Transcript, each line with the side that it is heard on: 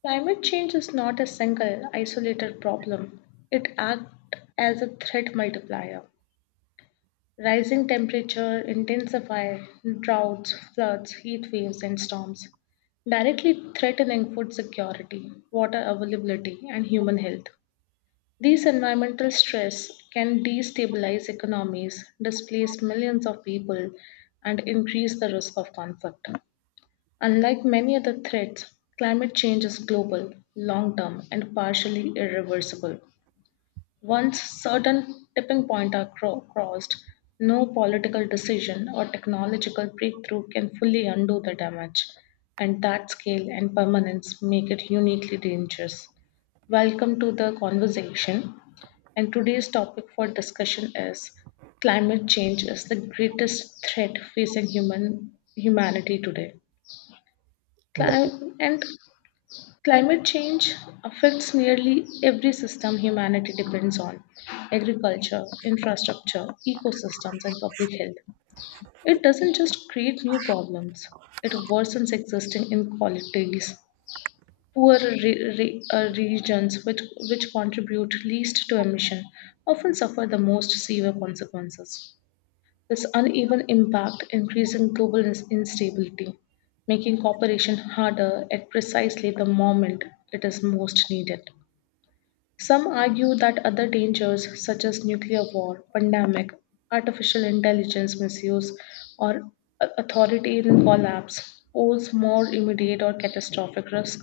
left: Climate change is not a single, isolated problem. It acts as a threat multiplier. Rising temperature intensify droughts, floods, heat waves, and storms, directly threatening food security, water availability, and human health. These environmental stress can destabilize economies, displace millions of people, and increase the risk of conflict. Unlike many other threats, climate change is global, long term, and partially irreversible. Once certain tipping points are crossed, no political decision or technological breakthrough can fully undo the damage, and that scale and permanence make it uniquely dangerous. Welcome to the conversation. And today's topic for discussion is climate change is the greatest threat facing human humanity today.
right: Mm,
left: Cli- and Climate change affects nearly every system humanity depends on agriculture, infrastructure, ecosystems, and public health. It doesn't just create new problems, it worsens existing inequalities, poorer regions which contribute least to emission often suffer the most severe consequences. This uneven impact increasing global instability, making cooperation harder at precisely the moment it is most needed. Some argue that other dangers such as nuclear war, pandemic, artificial intelligence misuse, or authoritarian collapse pose more immediate or catastrophic risk,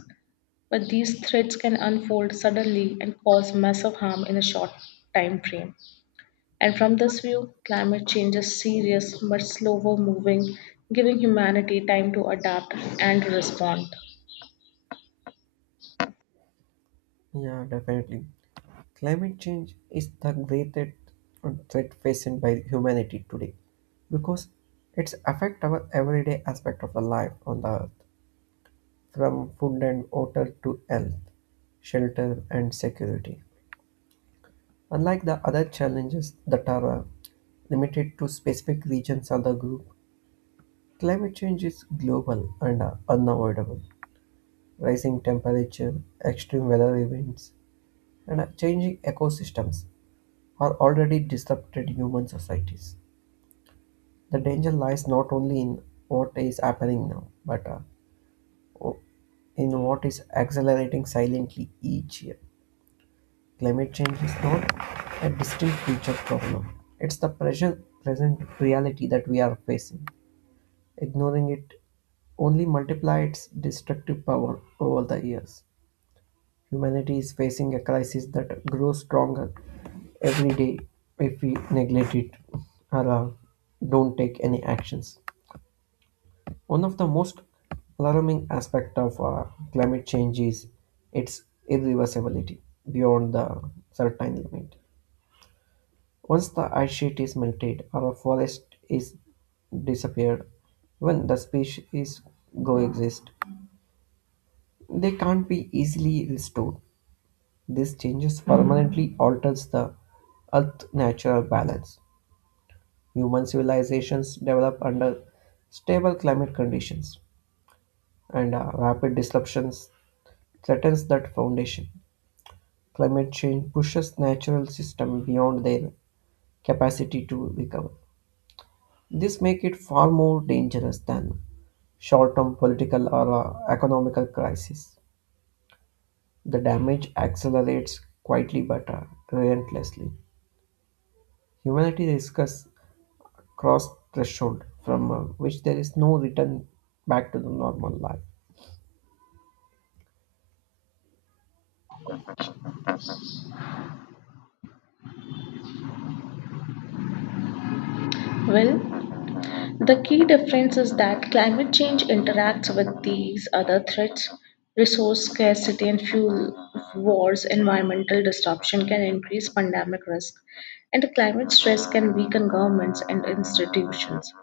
left: but these threats can unfold suddenly and cause massive harm in a short time frame. And from this view, climate change is serious but slower moving, giving humanity time to adapt and respond.
right: Yeah, definitely. Climate change is the greatest threat faced by humanity today because it's affect our everyday aspect of the life on the earth, from food and water to health, shelter and security. Unlike the other challenges that are limited to specific regions or the group, climate change is global and unavoidable. Rising temperature, extreme weather events, and changing ecosystems or already disrupted human societies. The danger lies not only in what is happening now, but in what is accelerating silently each year. Climate change is not a distinct future problem, it's the present reality that we are facing. Ignoring it only multiplies its destructive power over the years. Humanity is facing a crisis that grows stronger every day if we neglect it or don't take any actions. One of the most alarming aspects of climate change is its irreversibility beyond the certain limit. Once the ice sheet is melted or a forest is disappeared, when the species coexist, they can't be easily restored. These changes permanently alters the Earth's natural balance. Human civilizations develop under stable climate conditions, and rapid disruptions threatens that foundation. Climate change pushes natural systems beyond their capacity to recover. This makes it far more dangerous than short-term political or economical crisis. The damage accelerates quietly but relentlessly. Humanity risks cross threshold from which there is no return back to the normal life.
left: Well, the key difference is that climate change interacts with these other threats. Resource scarcity and fuel wars, environmental disruption can increase pandemic risk, and climate stress can weaken governments and institutions.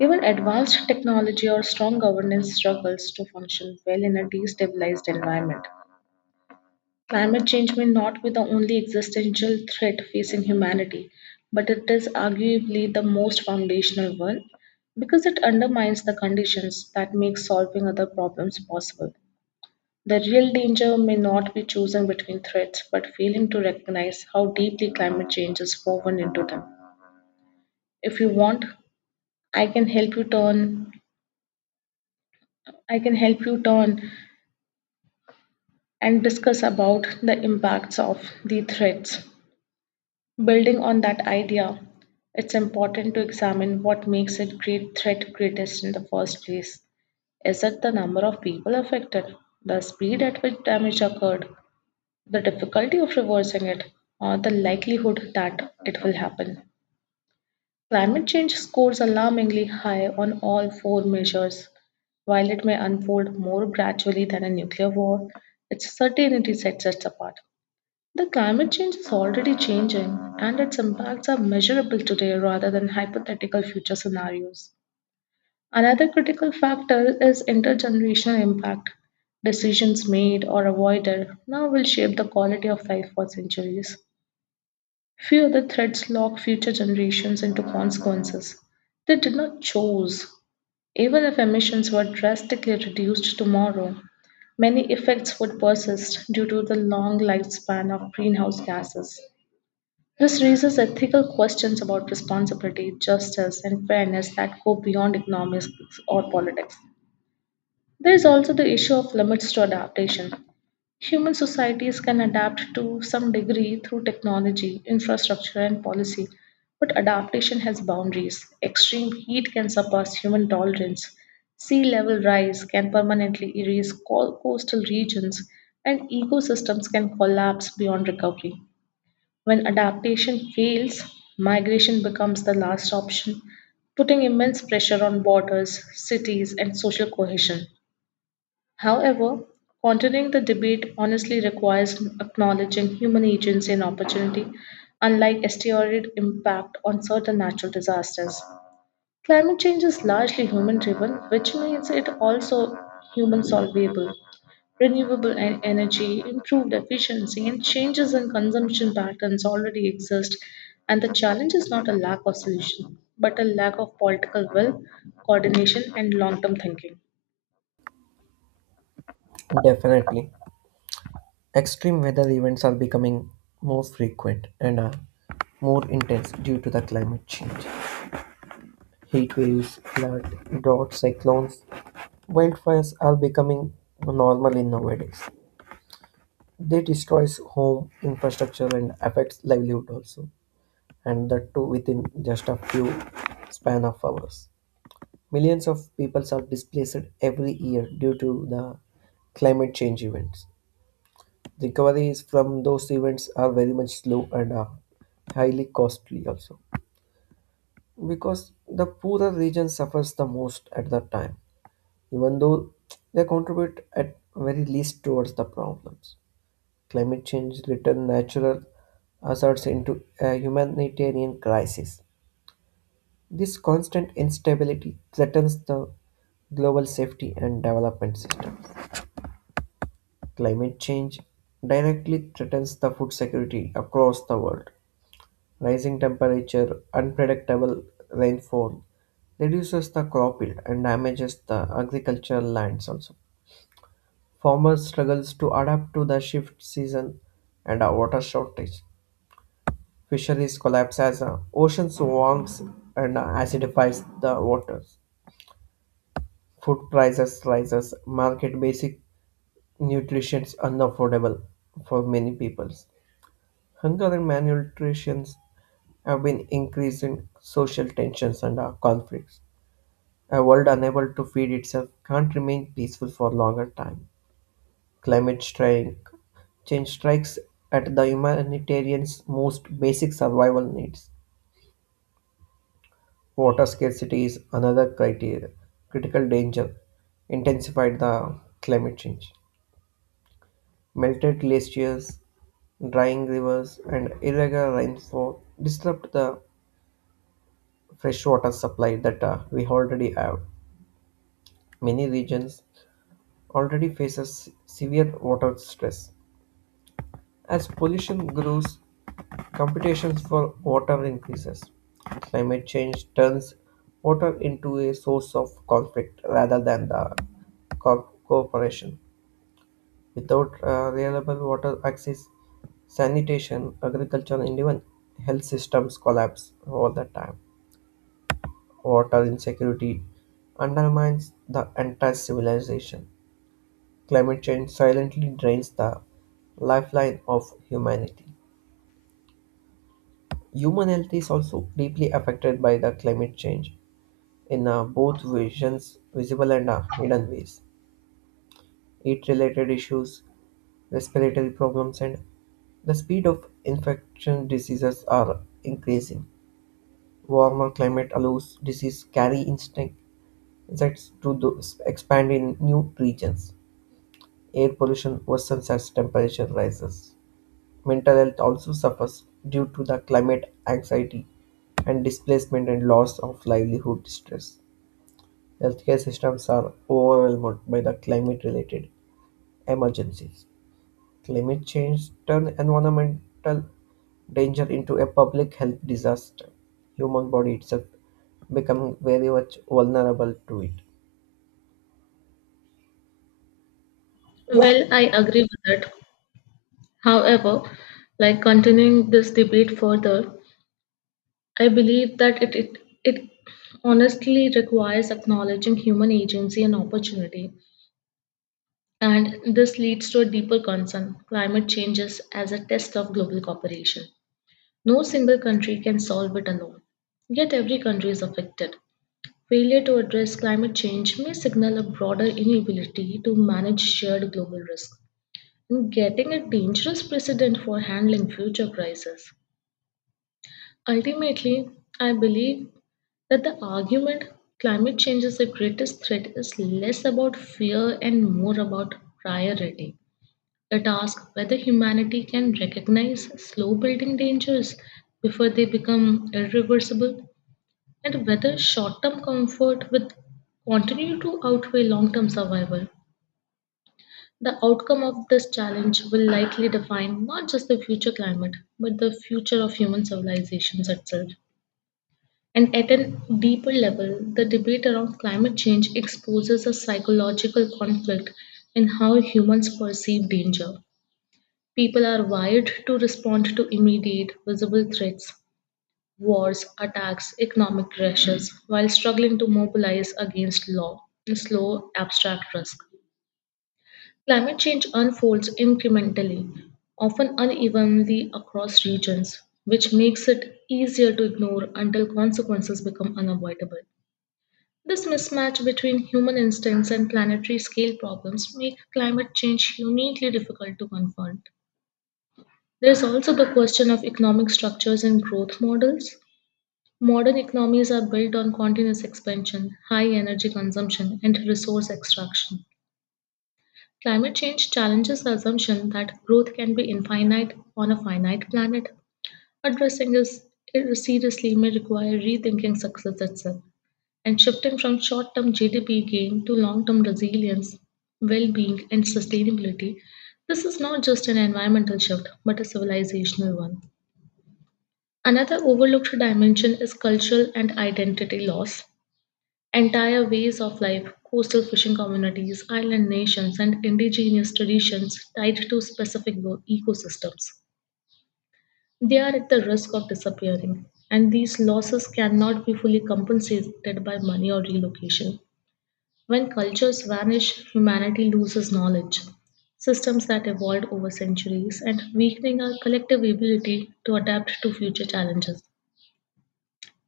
left: Even advanced technology or strong governance struggles to function well in a destabilized environment. Climate change may not be the only existential threat facing humanity, but it is arguably the most foundational one because it undermines the conditions that make solving other problems possible. The real danger may not be choosing between threats, but failing to recognize how deeply climate change is woven into them. If you want, I can help you turn I can help you turn and discuss about the impacts of the threats. Building on that idea, it's important to examine what makes a great threat greatest in the first place. Is it the number of people affected, the speed at which damage occurred, the difficulty of reversing it, or the likelihood that it will happen? Climate change scores alarmingly high on all four measures. While it may unfold more gradually than a nuclear war, its certainty sets us apart. The climate change is already changing, and its impacts are measurable today rather than hypothetical future scenarios. Another critical factor is intergenerational impact. Decisions made or avoided now will shape the quality of life for centuries. Few other threats lock future generations into consequences they did not choose. Even if emissions were drastically reduced tomorrow, many effects would persist due to the long lifespan of greenhouse gases. This raises ethical questions about responsibility, justice, and fairness that go beyond economics or politics. There is also the issue of limits to adaptation. Human societies can adapt to some degree through technology, infrastructure, and policy, but adaptation has boundaries. Extreme heat can surpass human tolerance. Sea level rise can permanently erase coastal regions, and ecosystems can collapse beyond recovery. When adaptation fails, migration becomes the last option, putting immense pressure on borders, cities, and social cohesion. However, continuing the debate honestly requires acknowledging human agency and opportunity, unlike exterior impact on certain natural disasters. Climate change is largely human driven, which means it also human solvable renewable energy, improved efficiency, and changes in consumption patterns already exist. And the challenge is not a lack of solution, but a lack of political will, coordination, and long term thinking.
right: Definitely. Extreme weather events are becoming more frequent and are more intense due to the climate change. Heat waves, flood, drought, cyclones, wildfires are becoming normal in nowadays. They destroys home infrastructure and affects livelihood also, and that too within just a few span of hours. Millions of people are displaced every year due to the climate change events. Recoveries from those events are very much slow and are highly costly also. Because the poorer region suffers the most at that time, even though they contribute at very least towards the problems. Climate change return natural hazards into a humanitarian crisis. This constant instability threatens the global safety and development system. Climate change directly threatens the food security across the world. Rising temperature, unpredictable rainfall reduces the crop yield and damages the agricultural lands also. Farmers struggles to adapt to the shift season and a water shortage. Fisheries collapse as oceans warms and acidifies the waters. Food prices rises, market basic nutrition is unaffordable for many people. Hunger and malnutrition have been increasing social tensions and conflicts. A world unable to feed itself can't remain peaceful for longer time. Climate strike change strikes at the humanitarian's most basic survival needs. Water scarcity is another critical danger intensified the climate change. Melted glaciers, drying rivers, and irregular rainfall disrupt the fresh water supply that we already have. Many regions already faces severe water stress. As pollution grows, competitions for water increases. Climate change turns water into a source of conflict rather than the cooperation. Without reliable water access, sanitation, agriculture, and even health systems collapse all the time. Water insecurity undermines the entire civilization. Climate change silently drains the lifeline of humanity. Human health is also deeply affected by the climate change in both visible and hidden ways. Heat-related issues, respiratory problems, and the speed of infection diseases are increasing. Warmer climate allows disease carry instinct insects to expand in new regions. Air pollution worsens as temperature rises. Mental health also suffers due to the climate anxiety and displacement and loss of livelihood stress. Healthcare systems are overwhelmed by the climate related emergencies. Climate change turns environmental danger into a public health disaster. Human body itself becoming very much vulnerable to it.
left: Well, I agree with that. However, like continuing this debate further, I believe that it honestly requires acknowledging human agency and opportunity. And this leads to a deeper concern climate changes as a test of global cooperation. No single country can solve it alone. Yet every country is affected. Failure to address climate change may signal a broader inability to manage shared global risk and getting a dangerous precedent for handling future crises. Ultimately, I believe that the argument climate change is the greatest threat is less about fear and more about priority. It asks whether humanity can recognize slow building dangers before they become irreversible and whether short term comfort will continue to outweigh long term survival. The outcome of this challenge will likely define not just the future climate, but the future of human civilizations itself. And at a deeper level, the debate around climate change exposes a psychological conflict in how humans perceive danger. People are wired to respond to immediate, visible threats, wars, attacks, economic crashes, while struggling to mobilize against law, slow, abstract risk. Climate change unfolds incrementally, often unevenly across regions, which makes it easier to ignore until consequences become unavoidable. This mismatch between human instincts and planetary scale problems make climate change uniquely difficult to confront. There is also the question of economic structures and growth models. Modern economies are built on continuous expansion, high energy consumption, and resource extraction. Climate change challenges the assumption that growth can be infinite on a finite planet. Addressing this seriously may require rethinking success itself and shifting from short term GDP gain to long term resilience, well being, and sustainability. This is not just an environmental shift, but a civilizational one. Another overlooked dimension is cultural and identity loss. Entire ways of life, coastal fishing communities, island nations, and indigenous traditions tied to specific ecosystems. They are at the risk of disappearing, and these losses cannot be fully compensated by money or relocation. When cultures vanish, humanity loses knowledge, systems that evolved over centuries, and weakening our collective ability to adapt to future challenges.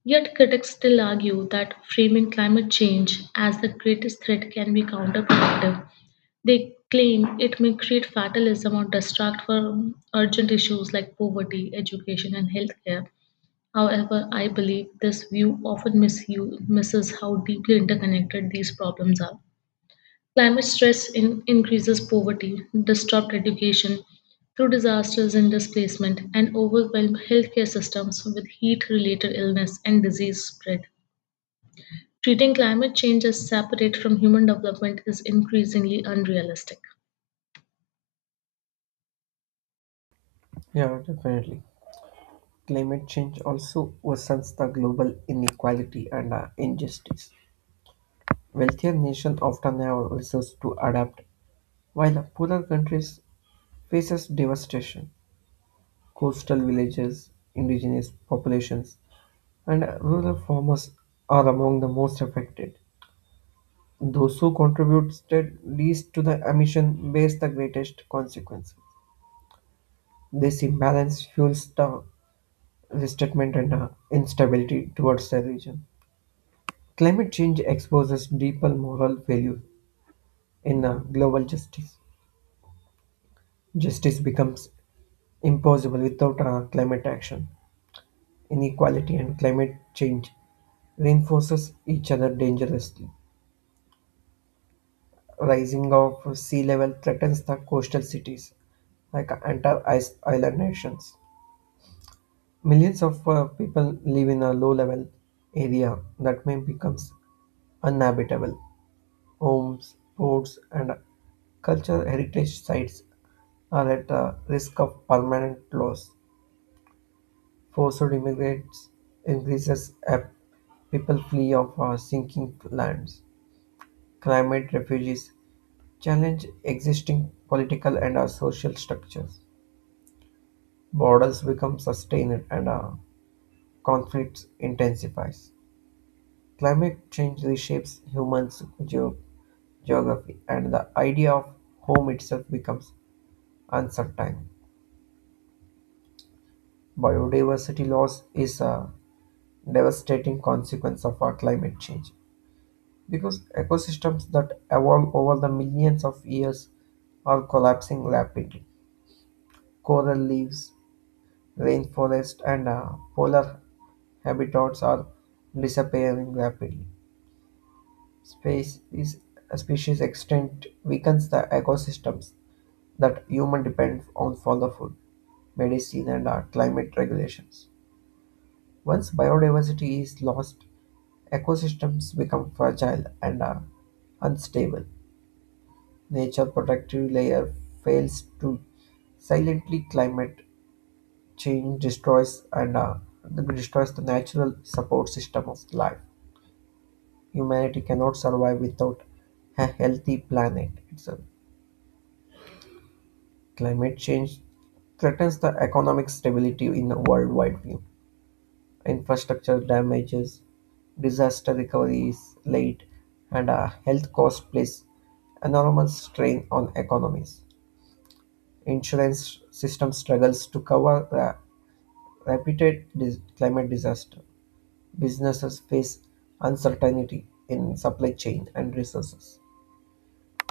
left: Yet critics still argue that framing climate change as the greatest threat can be counterproductive. They claim it may create fatalism or distract from urgent issues like poverty, education, and healthcare. However, I believe this view often misses how deeply interconnected these problems are. Climate stress increases poverty, disrupt education through disasters and displacement, and overwhelm healthcare systems with heat-related illness and disease spread. Treating climate change as separate from human development is increasingly unrealistic.
right: Yeah, definitely. Climate change also worsens the global inequality and injustice. Wealthier nations often have resources to adapt, while poorer countries faces devastation. Coastal villages, indigenous populations, and rural farmers are among the most affected. Those who contributed least to the emission bears the greatest consequences. This imbalance fuels the resentment and instability towards the region. Climate change exposes deeper moral values in global justice. Justice becomes impossible without climate action. Inequality and climate change reinforces each other dangerously. Rising of sea level threatens the coastal cities, like entire ice island nations. Millions of people live in a low level area that may become uninhabitable. Homes, ports, and cultural heritage sites are at a risk of permanent loss. Forced immigrants increases as people flee of sinking lands. Climate refugees challenge existing political and social structures. Borders become sustained and conflicts intensifies. Climate change reshapes humans' geography, and the idea of home itself becomes uncertain. Biodiversity loss is a devastating consequence of our climate change because ecosystems that evolve over the millions of years are collapsing rapidly. Coral reefs, rainforests, and polar habitats are disappearing rapidly. Space is a species extinct weakens the ecosystems that human depend on for the food, medicine, and climate regulations. Once biodiversity is lost, ecosystems become fragile and are unstable. Nature protective layer fails to silently climate change destroys and destroys the natural support system of life. Humanity cannot survive without a healthy planet itself. Climate change threatens the economic stability in a worldwide view. Infrastructure damages, disaster recovery is late, and health cost place enormous strain on economies. Insurance system struggles to cover the repeated climate disaster. Businesses face uncertainty in supply chain and resources.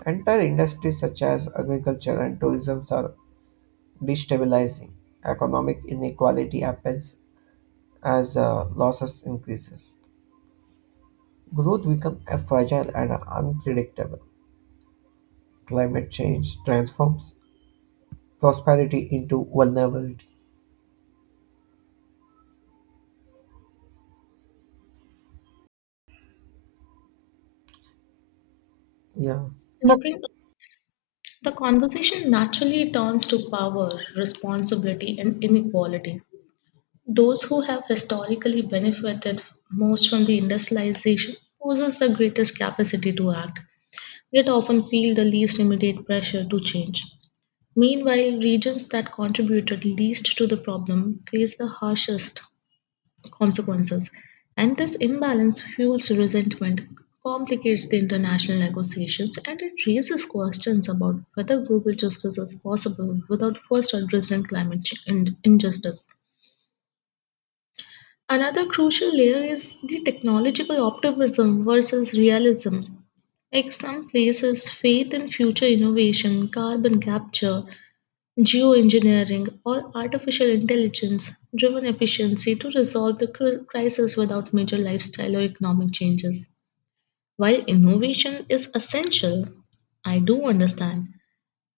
right: Entire industries such as agriculture and tourism are destabilizing. Economic inequality happens as losses increases. Growth becomes fragile and unpredictable. Climate change transforms prosperity into vulnerability. Yeah,
left: Looking, the conversation naturally turns to power, responsibility, and inequality. Those who have historically benefited most from the industrialization possess the greatest capacity to act, yet often feel the least immediate pressure to change. Meanwhile, regions that contributed least to the problem face the harshest consequences, and this imbalance fuels resentment, complicates the international negotiations, and it raises questions about whether global justice is possible without first addressing climate injustice. Another crucial layer is the technological optimism versus realism. Like some places, faith in future innovation, carbon capture, geoengineering, or artificial intelligence driven efficiency to resolve the crisis without major lifestyle or economic changes. While innovation is essential, I do understand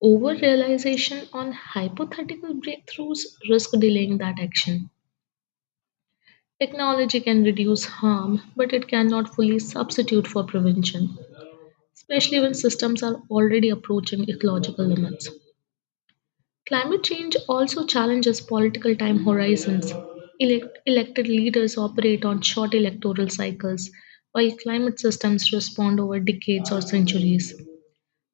left: over realization on hypothetical breakthroughs risk delaying that action. Technology can reduce harm, but it cannot fully substitute for prevention, especially when systems are already approaching ecological limits. Climate change also challenges political time horizons. Elected leaders operate on short electoral cycles, while climate systems respond over decades or centuries.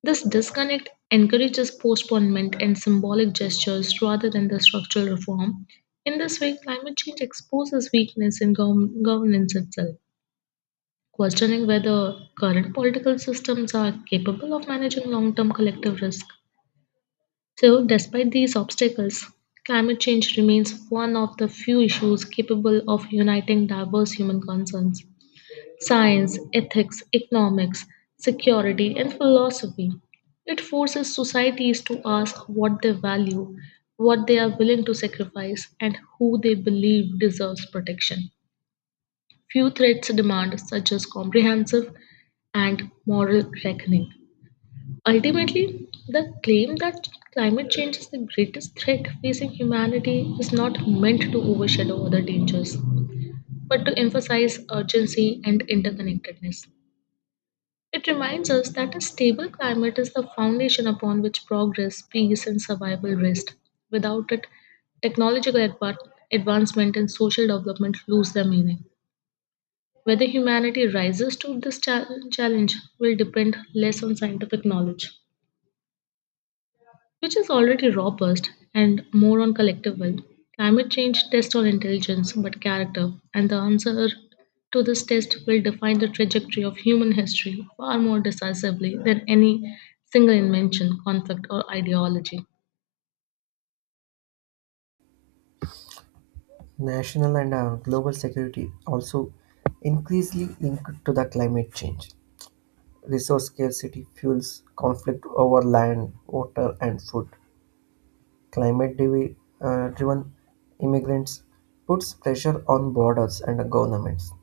left: This disconnect encourages postponement and symbolic gestures rather than the structural reform. In this way, climate change exposes weakness in governance itself questioning whether current political systems are capable of managing long term collective risk. So, despite these obstacles, climate change remains one of the few issues capable of uniting diverse human concerns. Science, ethics, economics, security, and philosophy. It forces societies to ask what they value, what they are willing to sacrifice, and who they believe deserves protection. Few threats demand, such as comprehensive and moral reckoning. Ultimately, the claim that climate change is the greatest threat facing humanity is not meant to overshadow other dangers, but to emphasize urgency and interconnectedness. It reminds us that a stable climate is the foundation upon which progress, peace, and survival rest. Without it, technological advancement and social development lose their meaning. Whether humanity rises to this challenge will depend less on scientific knowledge, which is already robust, and more on collective will. Climate change tests on intelligence but character, and the answer to this test will define the trajectory of human history far more decisively than any single invention, conflict, or ideology.
right: national and global security also increasingly linked to the climate change. Resource scarcity fuels conflict over land, water, and food. Climate driven immigrants puts pressure on borders and governments.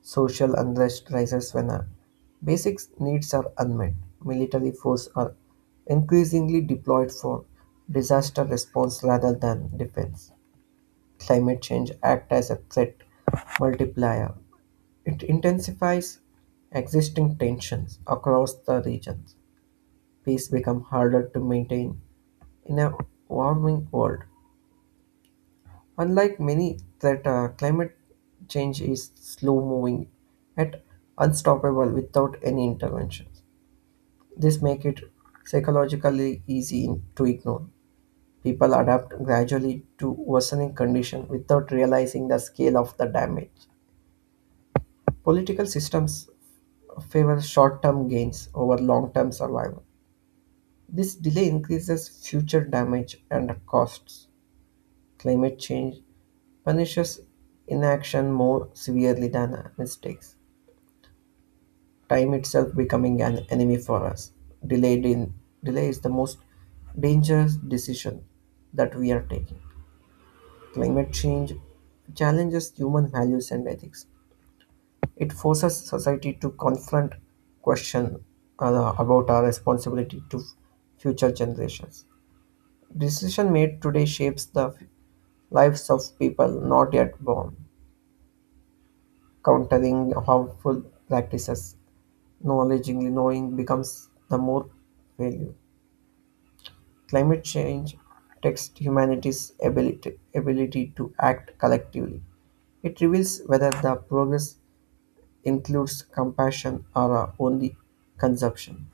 right: Social unrest rises when our basic needs are unmet. Military force are increasingly deployed for disaster response rather than defense. Climate change acts as a threat multiplier. It intensifies existing tensions across the regions. Peace becomes harder to maintain in a warming world. Unlike many, that climate change is slow moving yet unstoppable without any intervention. This makes it psychologically to ignore. People adapt gradually to worsening condition without realizing the scale of the damage. Political systems favor short-term gains over long-term survival. This delay increases future damage and costs. Climate change punishes inaction more severely than mistakes, time itself becoming an enemy for us. Delayed in, Delay is the most dangerous decision that we are taking. Climate change challenges human values and ethics. It forces society to question about our responsibility to future generations. Decision made today shapes the lives of people not yet born, countering harmful practices knowledgeably knowing becomes the more value. Climate change tests ability to act collectively. It reveals whether the progress includes compassion or only consumption.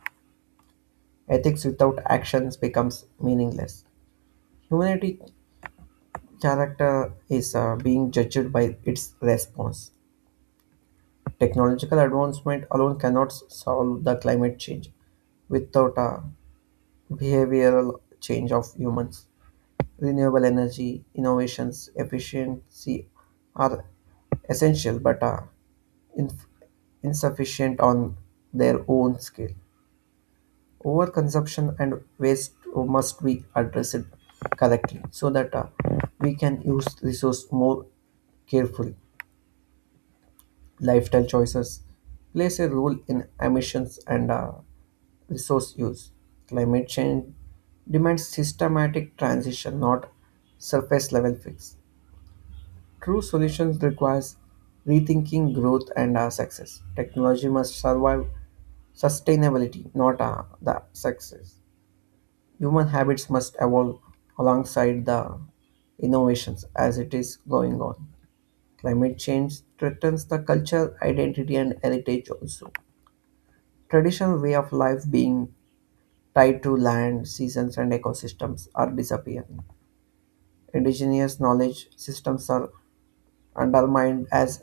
right: Ethics without actions becomes meaningless. Humanity character is being judged by its response. Technological advancement alone cannot solve the climate change without a behavioral change of humans. Renewable energy innovations, efficiency are essential but are inf- insufficient on their own scale. Overconsumption and waste must be addressed correctly so that we can use resource more carefully. Lifestyle choices plays a role in emissions and resource use. Climate change demands systematic transition, not surface level fix. True solutions requires rethinking growth and our success. Technology must survive sustainability, not the success. Human habits must evolve alongside the innovations as it is going on. Climate change threatens the culture, identity, and heritage also. Traditional way of life being tied to land, seasons, and ecosystems are disappearing. Indigenous knowledge systems are undermined as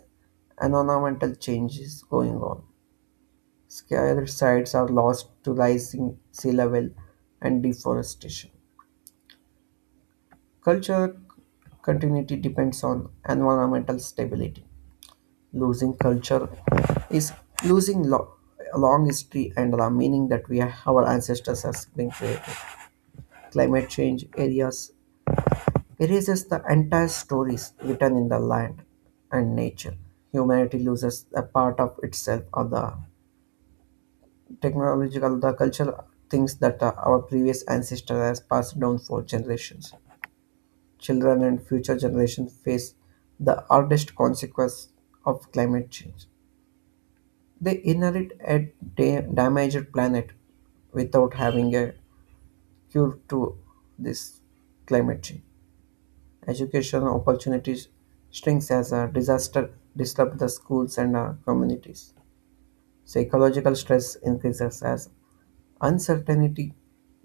right: environmental change is going on. Scale sites are lost to rising sea level and deforestation. Culture continuity depends on environmental stability. Losing culture is losing a long history and the meaning that we our ancestors has been created. Climate change areas erases the entire stories written in the land and nature. Humanity loses a part of itself or the technological, the cultural things that our previous ancestor has passed down for generations. Children and future generations face the hardest consequence of climate change. They inherit a damaged planet without having a cure to this climate change. Education opportunities shrinks as a disaster disrupts the schools and communities. Psychological stress increases as uncertainty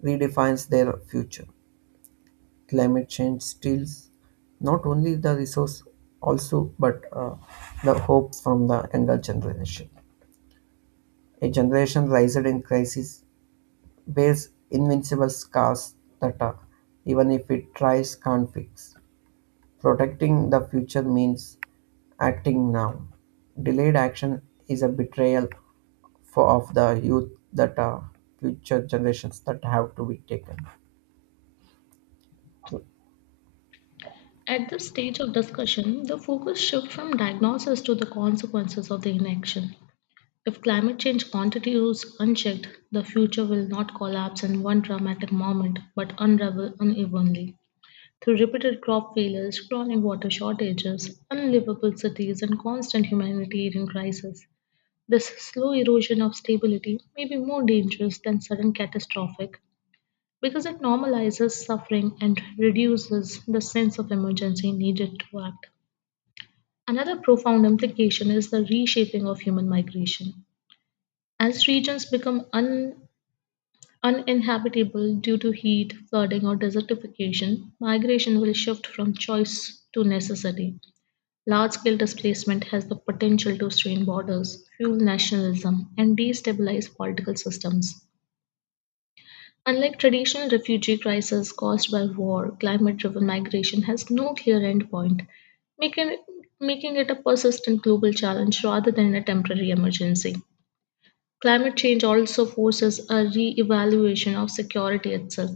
right: redefines their future. Climate change steals not only the resource also but the hope from the younger generation. A generation raised in crisis bears invincible scars that even if it tries can't fix. Protecting the future means acting now. Delayed action is a betrayal for of the youth that future generations that have to be taken.
left: At this stage of discussion, the focus shifts from diagnosis to the consequences of the inaction. If climate change continues unchecked, the future will not collapse in one dramatic moment but unravel unevenly. Through repeated crop failures, chronic water shortages, unlivable cities, and constant humanitarian crises, this slow erosion of stability may be more dangerous than sudden catastrophic because it normalizes suffering and reduces the sense of emergency needed to act. Another profound implication is the reshaping of human migration. As regions become uninhabitable due to heat, flooding, or desertification, migration will shift from choice to necessity. Large scale displacement has the potential to strain borders, fuel nationalism, and destabilize political systems. Unlike traditional refugee crises caused by war, climate driven migration has no clear endpoint, making, making it a persistent global challenge rather than a temporary emergency. Climate change also forces a re-evaluation of security itself.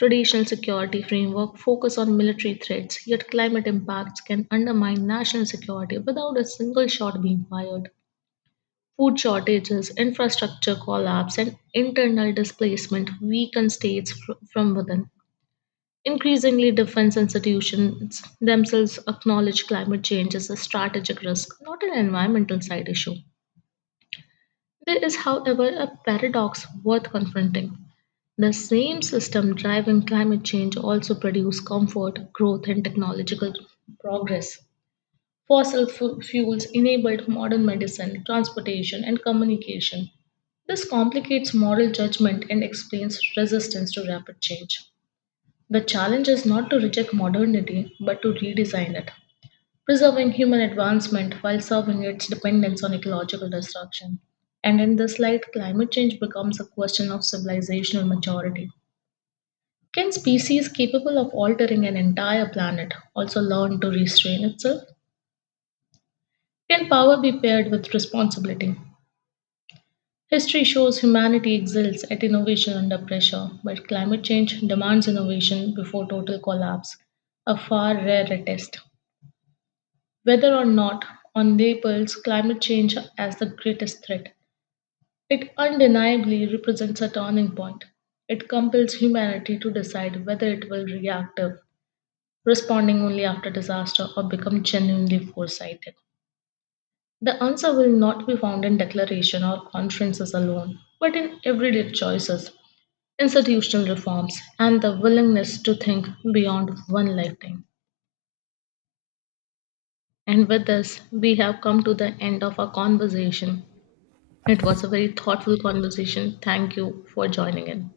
left: Traditional security framework focus on military threats, yet climate impacts can undermine national security without a single shot being fired. Food shortages, infrastructure collapse, and internal displacement weaken states from within. Increasingly, defense institutions themselves acknowledge climate change as a strategic risk, not an environmental side issue. There is, however, a paradox worth confronting. The same system driving climate change also produce comfort, growth, and technological progress. Fossil fuels enabled modern medicine, transportation, and communication. This complicates moral judgment and explains resistance to rapid change. The challenge is not to reject modernity, but to redesign it, preserving human advancement while serving its dependence on ecological destruction. And in this light, climate change becomes a question of civilizational maturity can species capable of altering an entire planet also learn to restrain itself? Can power be paired with responsibility? History shows humanity excels at innovation under pressure, but climate change demands innovation before total collapse, a far rarer test. Whether or not on labels climate change as the greatest threat, it undeniably represents a turning point. It compels humanity to decide whether it will react responding only after disaster, or become genuinely foresighted. The answer will not be found in declaration or conferences alone, but in everyday choices, institutional reforms, and the willingness to think beyond one lifetime. And with this, we have come to the end of our conversation. It was a very thoughtful conversation. Thank you for joining in.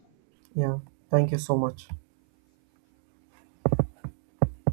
right: Yeah. Thank you so much.